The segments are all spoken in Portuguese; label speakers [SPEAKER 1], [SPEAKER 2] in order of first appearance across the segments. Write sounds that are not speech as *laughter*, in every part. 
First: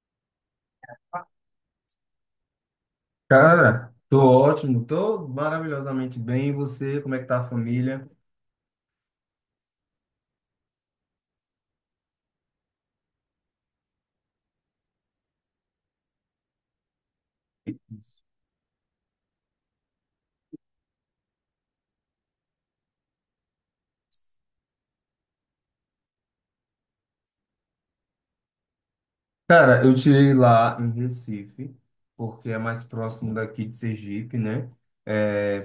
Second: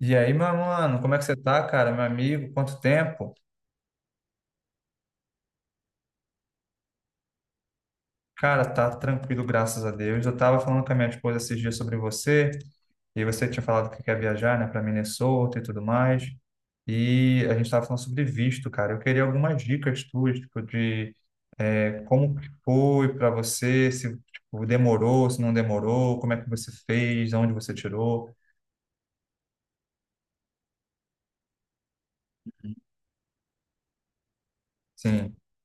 [SPEAKER 1] E aí, meu mano, como é que você tá, cara? Meu amigo, quanto tempo?
[SPEAKER 2] Cara, tô ótimo, tô maravilhosamente bem. E você, como é que tá a família?
[SPEAKER 1] Cara, tá tranquilo, graças a Deus. Eu tava falando com a minha esposa esses dias sobre você, e você tinha falado que quer viajar, né, pra Minnesota e tudo mais. E a gente tava falando sobre visto, cara. Eu queria algumas dicas tuas, tipo, de como que foi pra você, se tipo, demorou, se não demorou, como é que você fez, onde você tirou.
[SPEAKER 2] Cara, eu tirei lá em Recife, porque é mais próximo daqui de Sergipe, né?
[SPEAKER 1] Sim.
[SPEAKER 2] É,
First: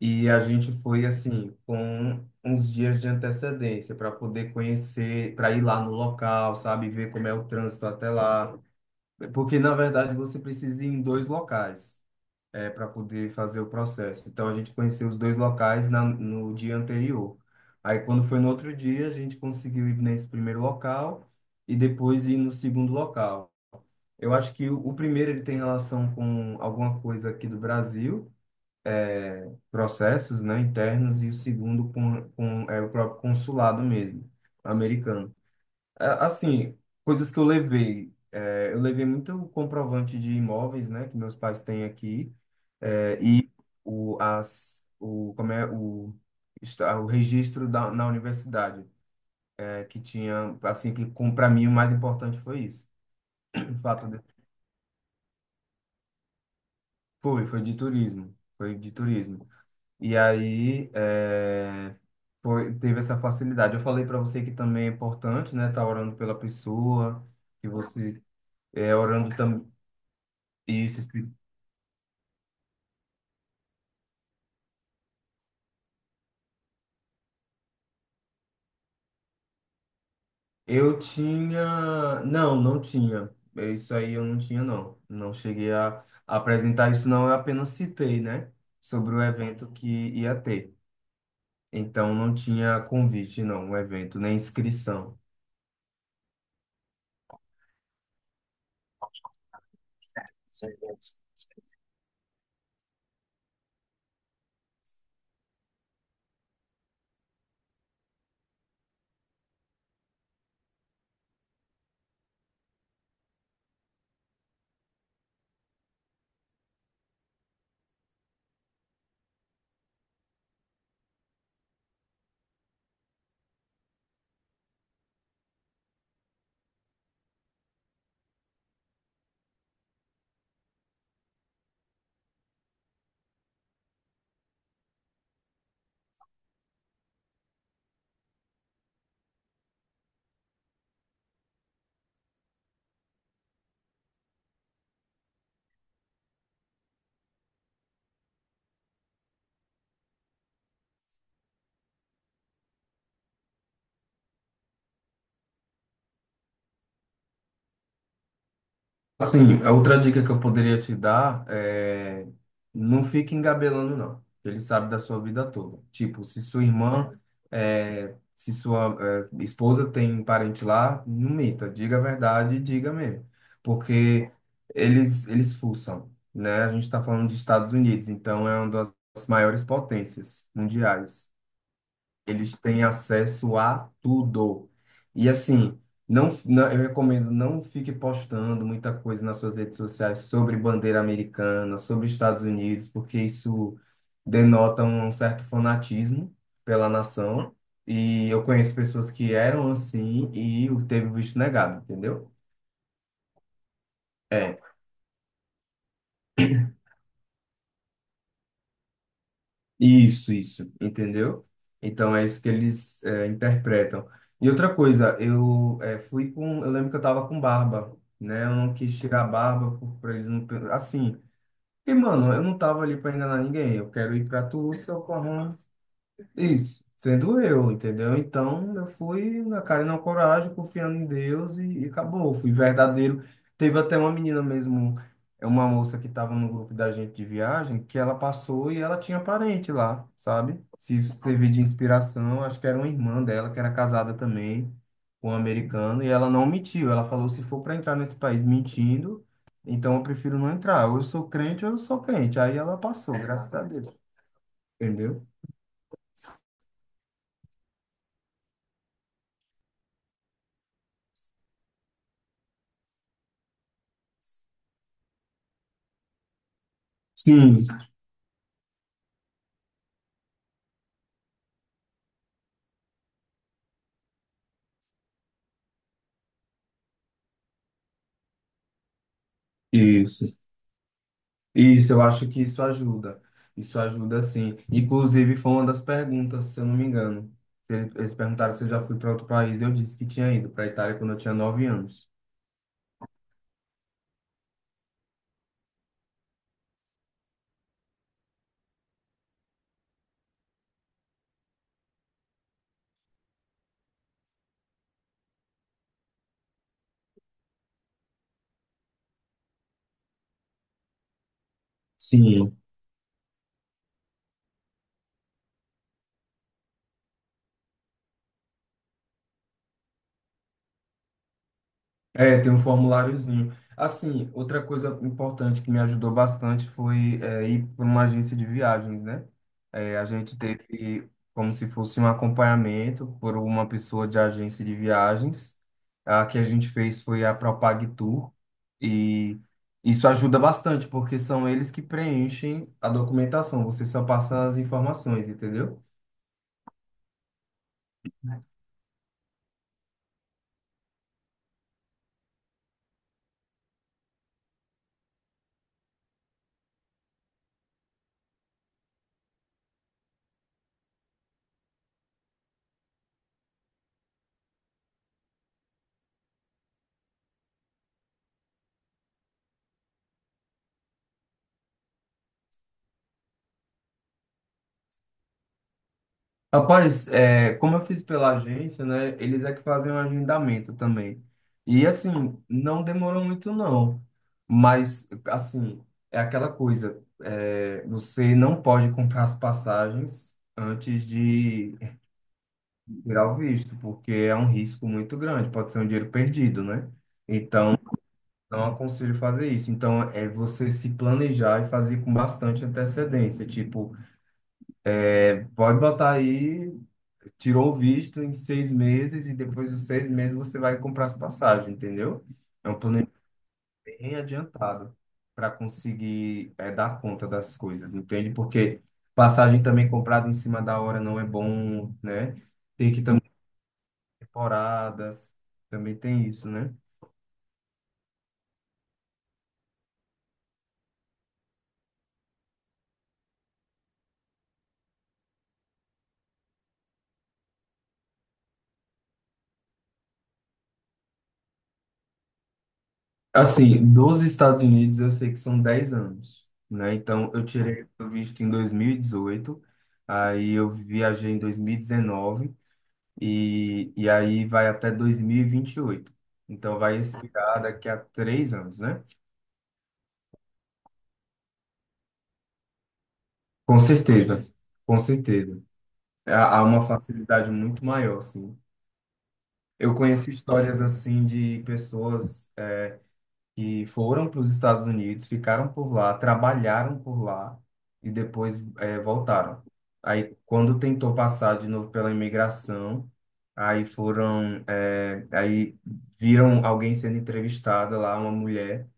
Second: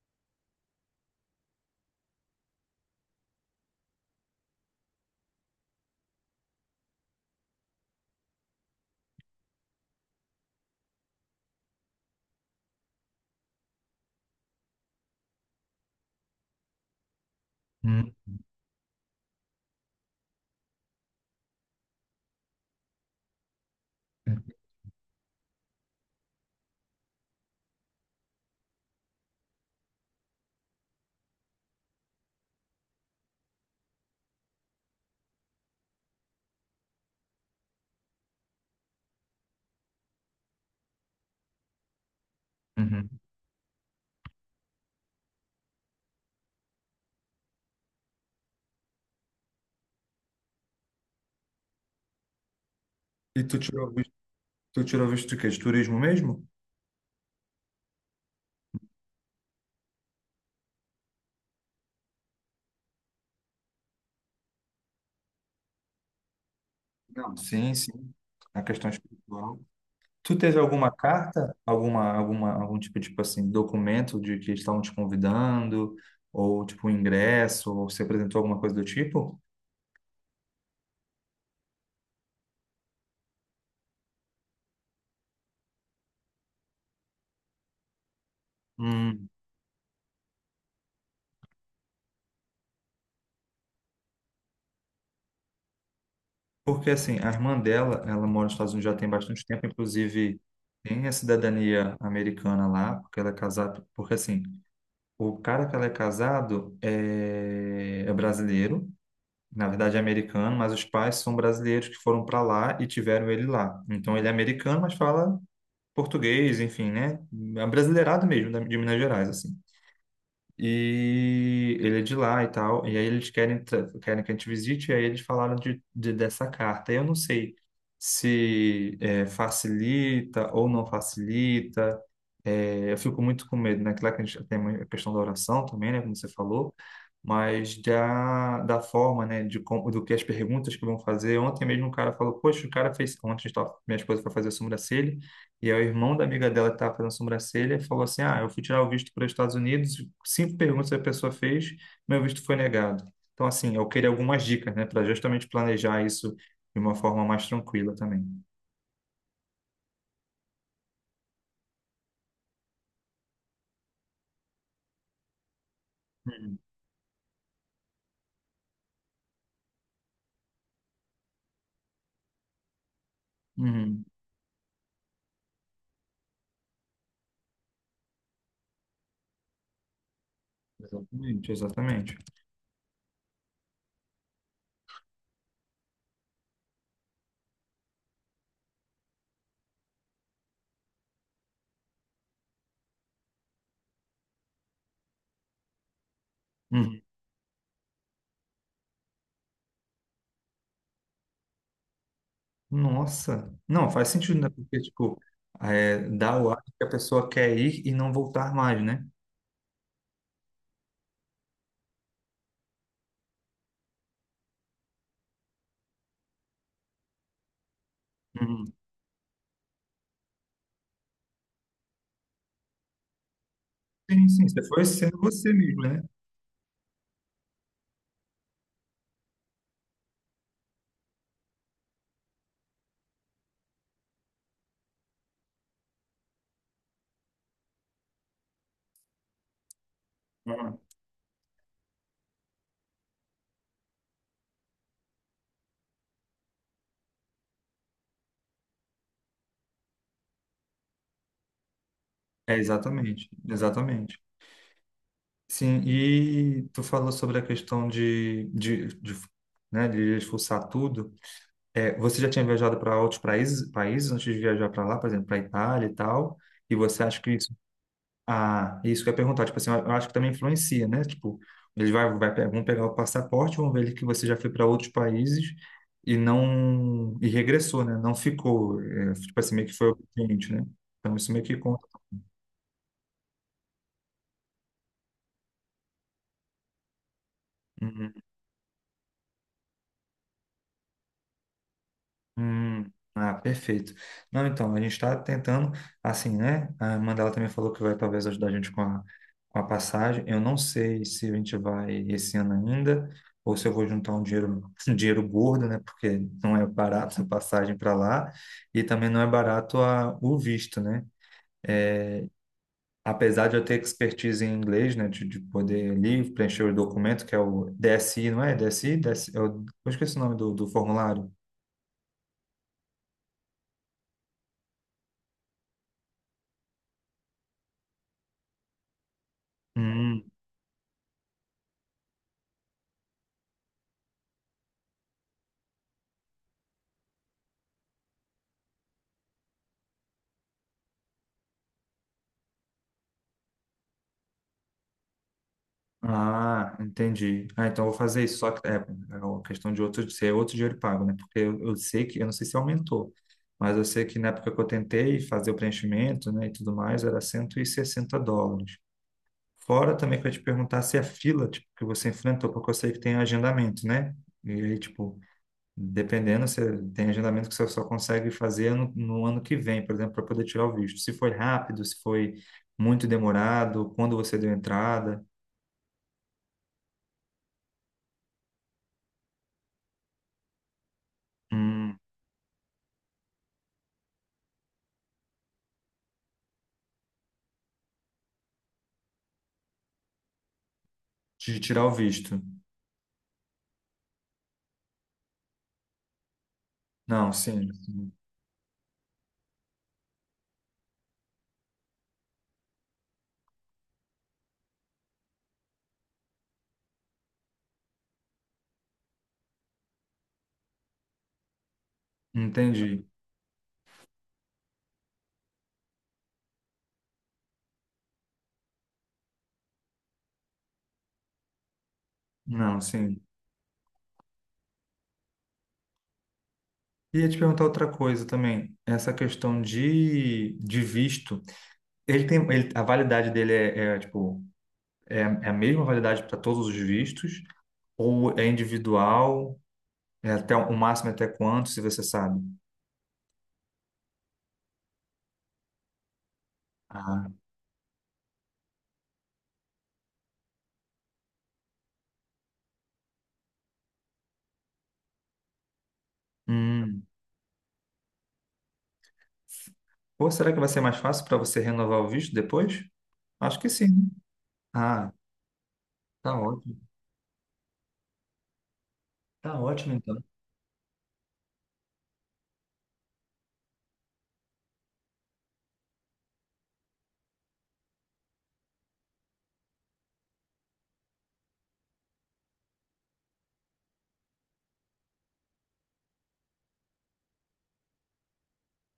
[SPEAKER 2] e a gente foi assim, com uns dias de antecedência para poder conhecer, para ir lá no local, sabe? Ver como é o trânsito até lá. Porque, na verdade, você precisa ir em dois locais. É, para poder fazer o processo. Então a gente conheceu os dois locais no dia anterior. Aí
[SPEAKER 1] Hum,
[SPEAKER 2] quando foi no outro dia, a gente conseguiu ir nesse primeiro local e depois ir no segundo local. Eu acho que o primeiro ele tem relação com alguma coisa aqui do Brasil, é, processos, né, internos, e o segundo com o próprio consulado mesmo, americano. Assim, coisas que eu levei. É, eu levei muito comprovante de imóveis, né, que meus pais têm aqui.
[SPEAKER 1] uhum.
[SPEAKER 2] É, e o, as, o, como é, o, está- o registro na universidade, é, que tinha, assim, que para mim o mais importante foi isso.
[SPEAKER 1] E
[SPEAKER 2] O fato de,
[SPEAKER 1] tu tirou visto de quê? De turismo mesmo?
[SPEAKER 2] foi de turismo, foi de turismo. E aí, é, foi, teve essa facilidade. Eu falei para você que também é importante, né, estar orando pela pessoa,
[SPEAKER 1] Não,
[SPEAKER 2] que
[SPEAKER 1] sim, sim.
[SPEAKER 2] você
[SPEAKER 1] A questão
[SPEAKER 2] é orando
[SPEAKER 1] espiritual.
[SPEAKER 2] também,
[SPEAKER 1] Tu teve alguma
[SPEAKER 2] isso.
[SPEAKER 1] carta, algum tipo, tipo assim, documento de que estavam te convidando, ou tipo um ingresso, ou se apresentou alguma coisa do tipo?
[SPEAKER 2] Eu tinha. Não, não tinha. É. Isso aí eu não tinha, não. Não cheguei a apresentar isso, não. Eu apenas citei, né? Sobre o
[SPEAKER 1] Hum,
[SPEAKER 2] evento que ia ter. Então não tinha convite, não, o evento, nem inscrição.
[SPEAKER 1] porque assim, a irmã dela, ela mora nos Estados Unidos já tem bastante tempo, inclusive tem a cidadania americana lá, porque ela é casada, porque assim, o cara que ela é casado é brasileiro. Na verdade é americano, mas os pais são brasileiros que foram para lá e tiveram ele lá. Então ele é americano, mas fala português, enfim, né? É um brasileirado mesmo, de Minas Gerais, assim. E ele é de lá e tal, e aí eles querem, querem que a gente visite, e aí eles falaram dessa carta. Eu não sei se é, facilita ou não facilita. É, eu fico muito com medo, né? Claro que a gente tem a questão da oração também, né? Como você falou, mas da forma, né, de como, do que as perguntas que vão fazer. Ontem mesmo um cara falou, poxa, o cara fez, ontem a gente tava- minha esposa foi fazer a sobrancelha, e aí o irmão da amiga dela que estava fazendo a sobrancelha falou assim, ah, eu fui tirar o visto para os Estados Unidos, cinco perguntas a pessoa fez, meu visto foi negado. Então, assim, eu queria algumas dicas, né, para justamente planejar isso de uma forma mais tranquila também.
[SPEAKER 2] Assim, a outra dica que eu poderia te dar é não fique engabelando, não. Ele sabe da sua vida toda. Tipo, se
[SPEAKER 1] Uhum.
[SPEAKER 2] sua irmã, é, se sua, é, esposa tem parente lá, não minta, diga a verdade e diga mesmo.
[SPEAKER 1] Uhum.
[SPEAKER 2] Porque eles fuçam, né? A gente está falando dos Estados Unidos, então é uma das maiores potências mundiais.
[SPEAKER 1] Exatamente, exatamente.
[SPEAKER 2] Eles têm acesso a tudo. E assim, não, não, eu recomendo não fique postando muita coisa nas suas redes sociais sobre bandeira americana, sobre Estados Unidos, porque isso denota um certo fanatismo pela
[SPEAKER 1] Uhum.
[SPEAKER 2] nação. E eu conheço pessoas que eram assim e teve o visto negado, entendeu?
[SPEAKER 1] Nossa, não, faz sentido, né?
[SPEAKER 2] É.
[SPEAKER 1] Porque, tipo, é, dá o ar que a pessoa quer ir e não voltar mais, né?
[SPEAKER 2] Isso, entendeu? Então é isso que eles é, interpretam. E outra coisa, eu lembro que eu tava com barba, né? Eu
[SPEAKER 1] Uhum.
[SPEAKER 2] não quis tirar a barba por, pra eles não, assim. Porque, mano, eu não tava ali pra enganar ninguém. Eu quero ir
[SPEAKER 1] Sim,
[SPEAKER 2] pra
[SPEAKER 1] sim, você foi
[SPEAKER 2] Tulsa,
[SPEAKER 1] sendo você
[SPEAKER 2] Oklahoma.
[SPEAKER 1] mesmo, né?
[SPEAKER 2] Isso, sendo eu, entendeu? Então eu fui na cara e na coragem, confiando em Deus e acabou. Fui verdadeiro. Teve até uma menina mesmo, é uma moça que estava no grupo da gente de viagem, que ela passou e ela tinha parente lá, sabe?
[SPEAKER 1] Uhum.
[SPEAKER 2] Se isso servir de inspiração, acho que era uma irmã dela que era casada também com um americano e ela não mentiu. Ela falou: se for para entrar nesse país mentindo, então eu prefiro não entrar. Ou eu sou crente ou eu sou crente.
[SPEAKER 1] É,
[SPEAKER 2] Aí ela passou,
[SPEAKER 1] exatamente,
[SPEAKER 2] graças a Deus,
[SPEAKER 1] exatamente.
[SPEAKER 2] entendeu?
[SPEAKER 1] Sim, e tu falou sobre a questão de, né, de expulsar tudo. É, você já tinha viajado para outros países, países antes de viajar para lá, por exemplo, para Itália e tal, e você acha que isso.
[SPEAKER 2] Sim,
[SPEAKER 1] Ah, isso que eu ia perguntar, tipo assim, eu acho que também influencia, né? Tipo, eles vão pegar o passaporte, vão ver que você já foi para outros países e não, e regressou, né? Não ficou, é, tipo assim, meio que foi o,
[SPEAKER 2] isso.
[SPEAKER 1] né? Então isso meio que conta.
[SPEAKER 2] Isso, eu acho que isso ajuda. Isso ajuda sim. Inclusive, foi uma das perguntas, se eu não me engano. Eles
[SPEAKER 1] Uhum.
[SPEAKER 2] perguntaram se eu já fui para outro país. Eu disse que tinha ido para a Itália quando eu tinha nove anos.
[SPEAKER 1] Hum. Ah, perfeito. Não, então, a gente está tentando, assim, né? A Mandela também falou que vai talvez ajudar a gente com a passagem. Eu não sei se a gente vai esse ano ainda, ou se eu vou juntar um dinheiro, *laughs* um dinheiro gordo, né? Porque não é barato a passagem para lá, e também não é barato a, o visto, né?
[SPEAKER 2] Sim.
[SPEAKER 1] Apesar de eu ter expertise em inglês, né? De poder ali preencher o documento, que é o DSI, não é? DSI? DSI, eu esqueci o nome do formulário.
[SPEAKER 2] É, tem um formuláriozinho. Assim, outra coisa importante que me ajudou bastante foi é, ir para uma agência de viagens, né? É, a
[SPEAKER 1] Hum.
[SPEAKER 2] gente teve como se fosse um acompanhamento por uma pessoa de agência de viagens. A que a gente fez foi a Propag Tour e isso ajuda bastante porque são eles que preenchem a documentação. Você só passa as informações, entendeu?
[SPEAKER 1] Ah, entendi. Ah, então eu vou fazer isso. Só que é, é uma questão de outro, ser outro dinheiro pago, né? Porque eu sei que, eu não sei se aumentou, mas eu sei que na época que eu tentei fazer o preenchimento, né, e tudo mais, era US$ 160. Fora também que eu ia te perguntar se a fila, tipo, que você enfrentou, porque eu sei que tem agendamento, né? E aí, tipo, dependendo, você tem agendamento que você só consegue fazer no ano que vem, por exemplo, para poder tirar o visto. Se foi rápido, se foi muito demorado, quando você deu entrada.
[SPEAKER 2] Rapaz, é, como eu fiz pela agência, né? Eles é que fazem o agendamento também. E
[SPEAKER 1] Hum.
[SPEAKER 2] assim, não demorou muito, não. Mas, assim, é aquela coisa: é, você não pode comprar as passagens antes
[SPEAKER 1] De
[SPEAKER 2] de
[SPEAKER 1] tirar o visto.
[SPEAKER 2] tirar o visto, porque é um risco muito grande, pode ser um dinheiro perdido, né?
[SPEAKER 1] Não, sim.
[SPEAKER 2] Então,
[SPEAKER 1] Sim.
[SPEAKER 2] não aconselho fazer isso. Então, é você se planejar e fazer com bastante antecedência. Tipo, é, pode botar aí. Tirou o visto em seis meses e depois dos seis meses você vai comprar as passagens, entendeu? É um
[SPEAKER 1] Entendi.
[SPEAKER 2] plano bem adiantado para conseguir dar conta das coisas, entende? Porque passagem também comprada em cima da hora não é bom, né?
[SPEAKER 1] Não,
[SPEAKER 2] Tem que
[SPEAKER 1] sim.
[SPEAKER 2] também temporadas, também tem isso, né?
[SPEAKER 1] E ia te perguntar outra coisa também. Essa questão de visto. A validade dele é a mesma validade para todos os vistos? Ou é individual? É até o máximo até quanto, se você sabe?
[SPEAKER 2] Assim, dos Estados Unidos eu sei que são 10 anos, né?
[SPEAKER 1] Ah.
[SPEAKER 2] Então eu tirei o visto em 2018, aí eu viajei em 2019 e aí vai até 2028. Então vai
[SPEAKER 1] Hum.
[SPEAKER 2] expirar daqui a três anos, né?
[SPEAKER 1] Pô, será que vai ser mais fácil para você renovar o visto depois? Acho que
[SPEAKER 2] Com
[SPEAKER 1] sim, né?
[SPEAKER 2] certeza, com
[SPEAKER 1] Ah,
[SPEAKER 2] certeza.
[SPEAKER 1] tá
[SPEAKER 2] Há
[SPEAKER 1] ótimo.
[SPEAKER 2] uma facilidade muito maior, sim.
[SPEAKER 1] Tá ótimo,
[SPEAKER 2] Eu
[SPEAKER 1] então.
[SPEAKER 2] conheço histórias assim de pessoas é, que foram para os Estados Unidos, ficaram por lá, trabalharam por lá e depois é, voltaram. Aí, quando tentou passar de novo pela imigração, aí foram, é, aí viram alguém sendo entrevistada lá, uma mulher.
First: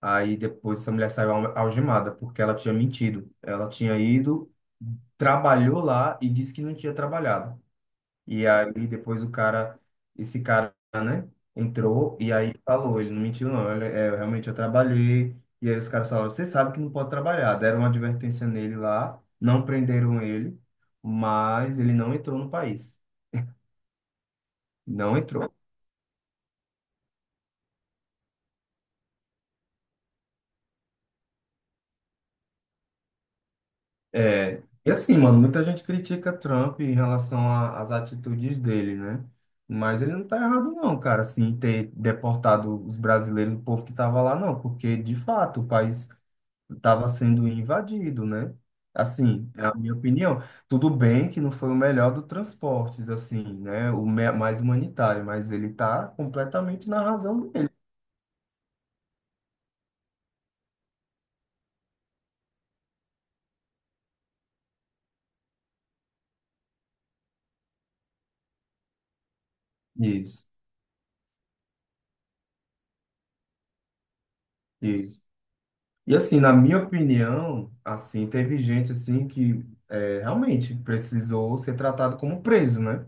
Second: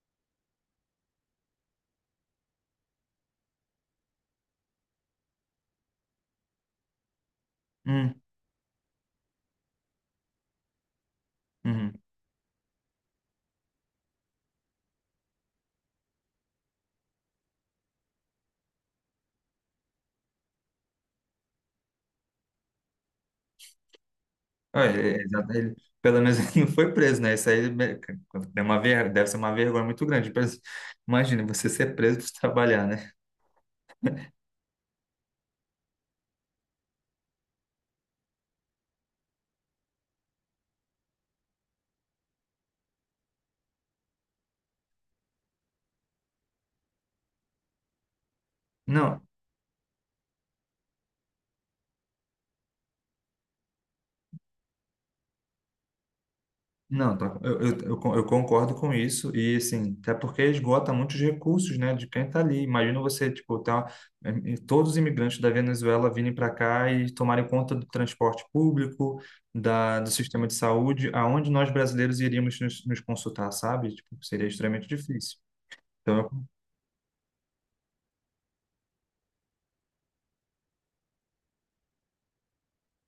[SPEAKER 2] Aí depois essa mulher saiu algemada, porque ela tinha mentido. Ela tinha ido, trabalhou lá e disse que não tinha trabalhado.
[SPEAKER 1] Hum,
[SPEAKER 2] E aí depois o cara, esse cara, né,
[SPEAKER 1] uhum.
[SPEAKER 2] entrou e aí falou, ele não mentiu não, ele, é, eu realmente eu trabalhei. E aí os caras falaram, você sabe que não pode trabalhar. Deram uma advertência nele lá, não prenderam ele, mas ele não entrou no país.
[SPEAKER 1] Ah, é-
[SPEAKER 2] Não
[SPEAKER 1] é exato,
[SPEAKER 2] entrou.
[SPEAKER 1] ele- pelo menos *laughs* ele não foi preso, né? Isso aí, né, deve ser uma vergonha muito grande. Imagina você ser preso por trabalhar, né?
[SPEAKER 2] É, e assim, mano, muita gente critica Trump em relação às atitudes dele, né? Mas ele não tá errado não, cara, assim, em ter deportado os brasileiros, o povo que tava lá, não, porque de fato o país estava sendo invadido, né?
[SPEAKER 1] Não,
[SPEAKER 2] Assim, é a minha opinião. Tudo bem que não foi o melhor do transportes, assim, né? O mais humanitário, mas ele tá completamente na
[SPEAKER 1] não, tá,
[SPEAKER 2] razão
[SPEAKER 1] eu,
[SPEAKER 2] dele.
[SPEAKER 1] eu, eu con- eu concordo com isso. E assim, até porque esgota muitos recursos, né? De quem está ali. Imagina você, tipo, tá, todos os imigrantes da Venezuela virem para cá e tomarem conta do transporte público, da, do sistema
[SPEAKER 2] Isso,
[SPEAKER 1] de saúde, aonde nós brasileiros iríamos nos consultar, sabe? Tipo, seria extremamente
[SPEAKER 2] isso.
[SPEAKER 1] difícil. Então
[SPEAKER 2] E
[SPEAKER 1] eu.
[SPEAKER 2] assim, na minha opinião, assim, teve gente assim que é, realmente precisou ser tratado como preso, né?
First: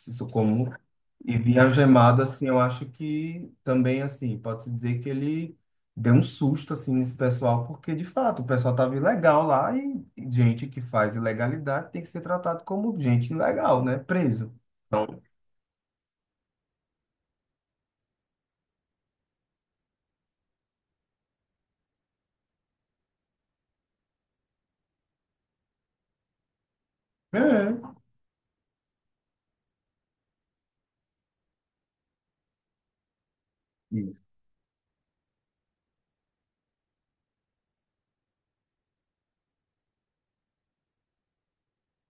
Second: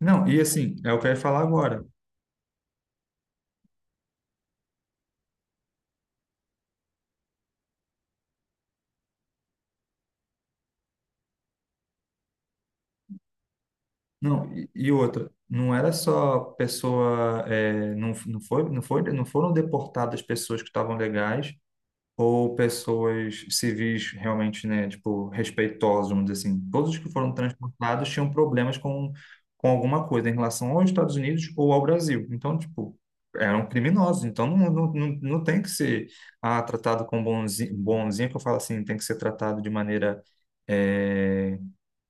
[SPEAKER 1] Não, e
[SPEAKER 2] como
[SPEAKER 1] assim, é o que eu ia
[SPEAKER 2] e
[SPEAKER 1] falar
[SPEAKER 2] vir
[SPEAKER 1] agora.
[SPEAKER 2] algemado, assim, eu acho que também assim, pode-se dizer que ele deu um susto assim nesse pessoal, porque de fato o pessoal tava ilegal lá e gente que faz ilegalidade tem que ser tratado como gente ilegal, né?
[SPEAKER 1] Não,
[SPEAKER 2] Preso.
[SPEAKER 1] e
[SPEAKER 2] Então,
[SPEAKER 1] outra, não era só pessoa, não, não foram deportadas pessoas que estavam legais ou pessoas civis realmente, né, tipo, respeitosas, vamos dizer assim. Todos os que foram
[SPEAKER 2] é.
[SPEAKER 1] transportados tinham problemas com alguma coisa em relação aos Estados Unidos ou ao Brasil. Então, tipo, eram
[SPEAKER 2] Isso.
[SPEAKER 1] criminosos. Então, não, não, não, não tem que ser, ah, tratado com bonzinho, bonzinho, que eu falo assim, tem que ser tratado de maneira é,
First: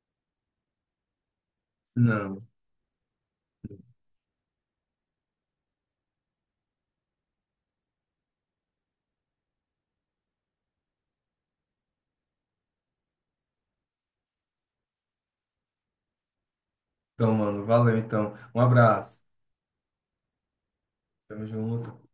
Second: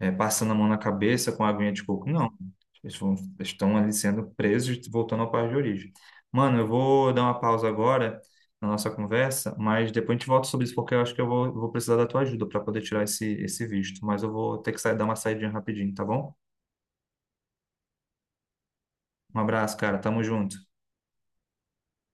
[SPEAKER 1] passando a mão na cabeça com a aguinha de coco. Não.
[SPEAKER 2] Não.
[SPEAKER 1] Eles vão- estão ali sendo presos e voltando ao país de origem. Mano, eu vou dar uma pausa agora na nossa conversa, mas depois a gente volta sobre isso, porque eu acho que eu vou precisar da tua ajuda para poder tirar esse visto. Mas eu vou ter que sair, dar uma saidinha rapidinho, tá bom?
[SPEAKER 2] Então, mano, valeu então. Um abraço.
[SPEAKER 1] Um abraço, cara. Tamo junto.
[SPEAKER 2] Tamo junto.